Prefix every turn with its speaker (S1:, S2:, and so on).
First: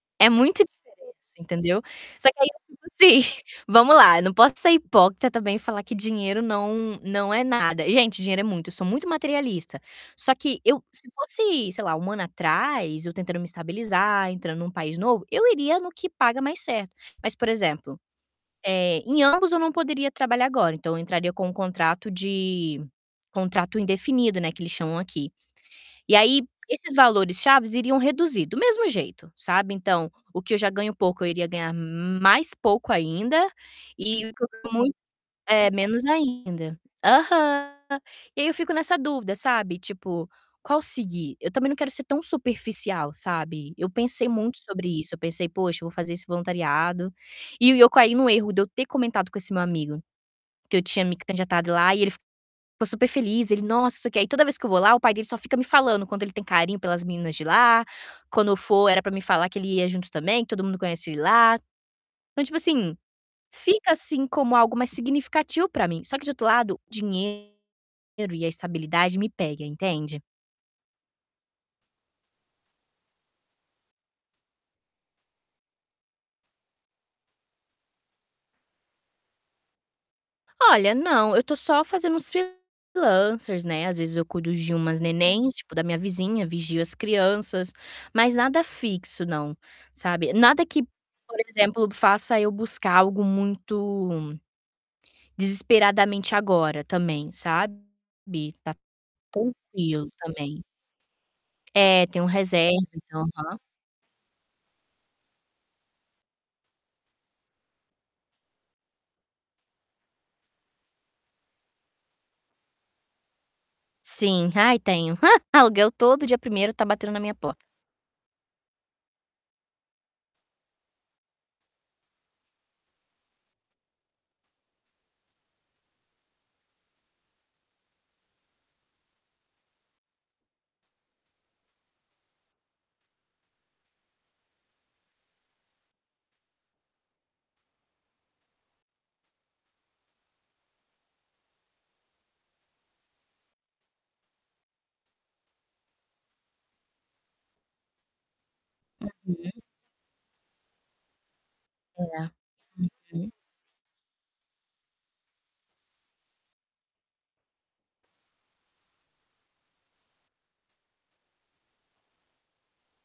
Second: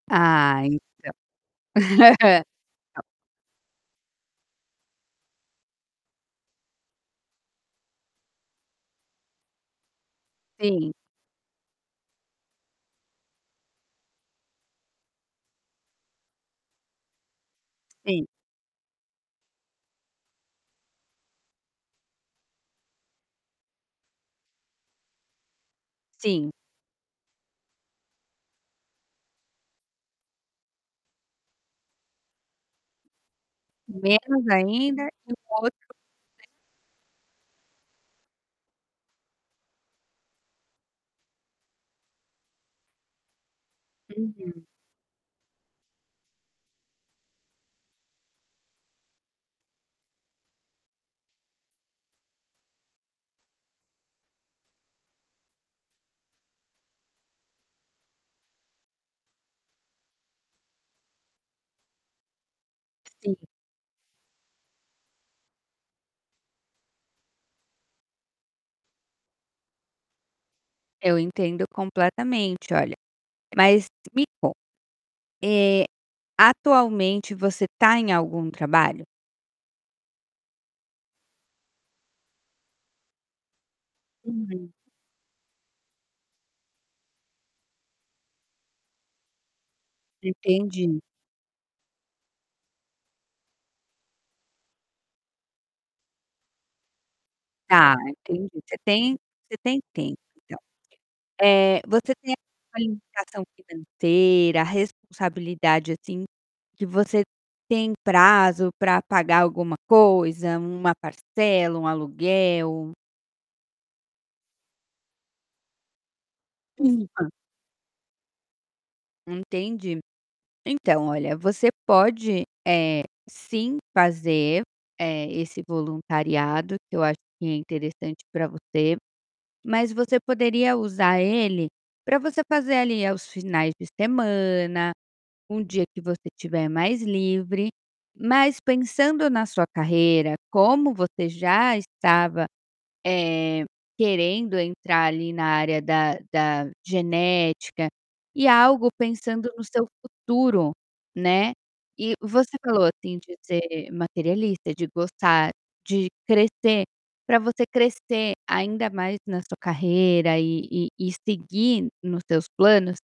S1: É muita
S2: Ah então.
S1: diferença, entendeu. Só que aí eu fico
S2: [unintelligible]
S1: assim, vamos lá, não posso ser hipócrita também e falar que dinheiro não não é nada. Gente, dinheiro é muito sou muito materialista. Só que eu
S2: Sim.
S1: se fosse, sei lá, um ano atrás, eu tentando me estabilizar, entrando num país novo, eu iria no paga mais certo. Mas por exemplo,
S2: Sim.
S1: eh, em ambos eu não poderia trabalhar agora, então eu entraria com um contrato de contrato indefinido não é que eles chamam aqui. E aí
S2: Sim.
S1: esses valores-chaves iriam reduzir do mesmo jeito, sabe. Então, o que eu já ganho pouco eu iria ganhar mais pouco ainda, e
S2: Menos
S1: [unintelligible]
S2: ainda e o
S1: é,
S2: outro
S1: menos
S2: [unintelligible]
S1: ainda. Aham. E aí eu fico nessa dúvida sabe tipo, "Qual seguir?". Eu também não quero ser tão superficial, sabe. Eu pensei muito
S2: Uhum.
S1: sobre isso, eu pensei: "Poxa eu vou fazer esse voluntariado", e eu caí no erro de eu ter comentado com esse meu amigo, que eu tinha me candidatado lá e ele, ficou super feliz, "Nossa, não sei o que" e toda vez que eu vou lá o pai dele só fica me falando, quando ele tem carinho pelas meninas de lá, quando eu for era para me falar que ele ia junto também, que todo mundo conhecia ele lá. Então tipo assim,
S2: Sim.
S1: fica assim como algo mais significativo para mim, só que do outro lado, dinheiro e a estabilidade me pega, entende.
S2: Eu entendo completamente olha. Mas, me conta, eh, atualmente você tá em algum trabalho?
S1: Olha não, eu estou só fazendo uns freelancers, né às vezes eu cuido
S2: Uhum.
S1: de umas nenéns tipo da minha vizinha, vigio as crianças, mas nada fixo não, sabe. Nada que,
S2: Entendi.
S1: por exemplo faça eu buscar algo muito, desesperadamente agora também, sabe,
S2: Tá entendi,
S1: tá
S2: você tem você tem
S1: tranquilo
S2: tempo então.
S1: também.
S2: Eh,
S1: É,
S2: você
S1: tenho
S2: tem
S1: reserva, então
S2: educação
S1: aham.
S2: financeira, responsabilidade assim, que você tem prazo para pagar alguma coisa, uma parcela, um aluguel?
S1: Sim. Ai, tenho, aluguel todo dia 1º está batendo na
S2: [unintelligible]
S1: minha porta.
S2: Entendi. Então, olha você pode, eh, sim fazer, eh, esse voluntariado que eu acho que é interessante para você, mas você poderia usar ele para você fazer ali aos finais de semana, um dia que você estiver mais livre, mas pensando na sua carreira como você já estava, eh, querendo entrar ali na área da da genética, e algo pensando
S1: Uhum.
S2: no seu futuro, né.
S1: É.
S2: E você falou assim
S1: Uhum.
S2: de ser materialista, de gostar de crescer, para você crescer ainda mais na sua carreira e e e seguir nos seus planos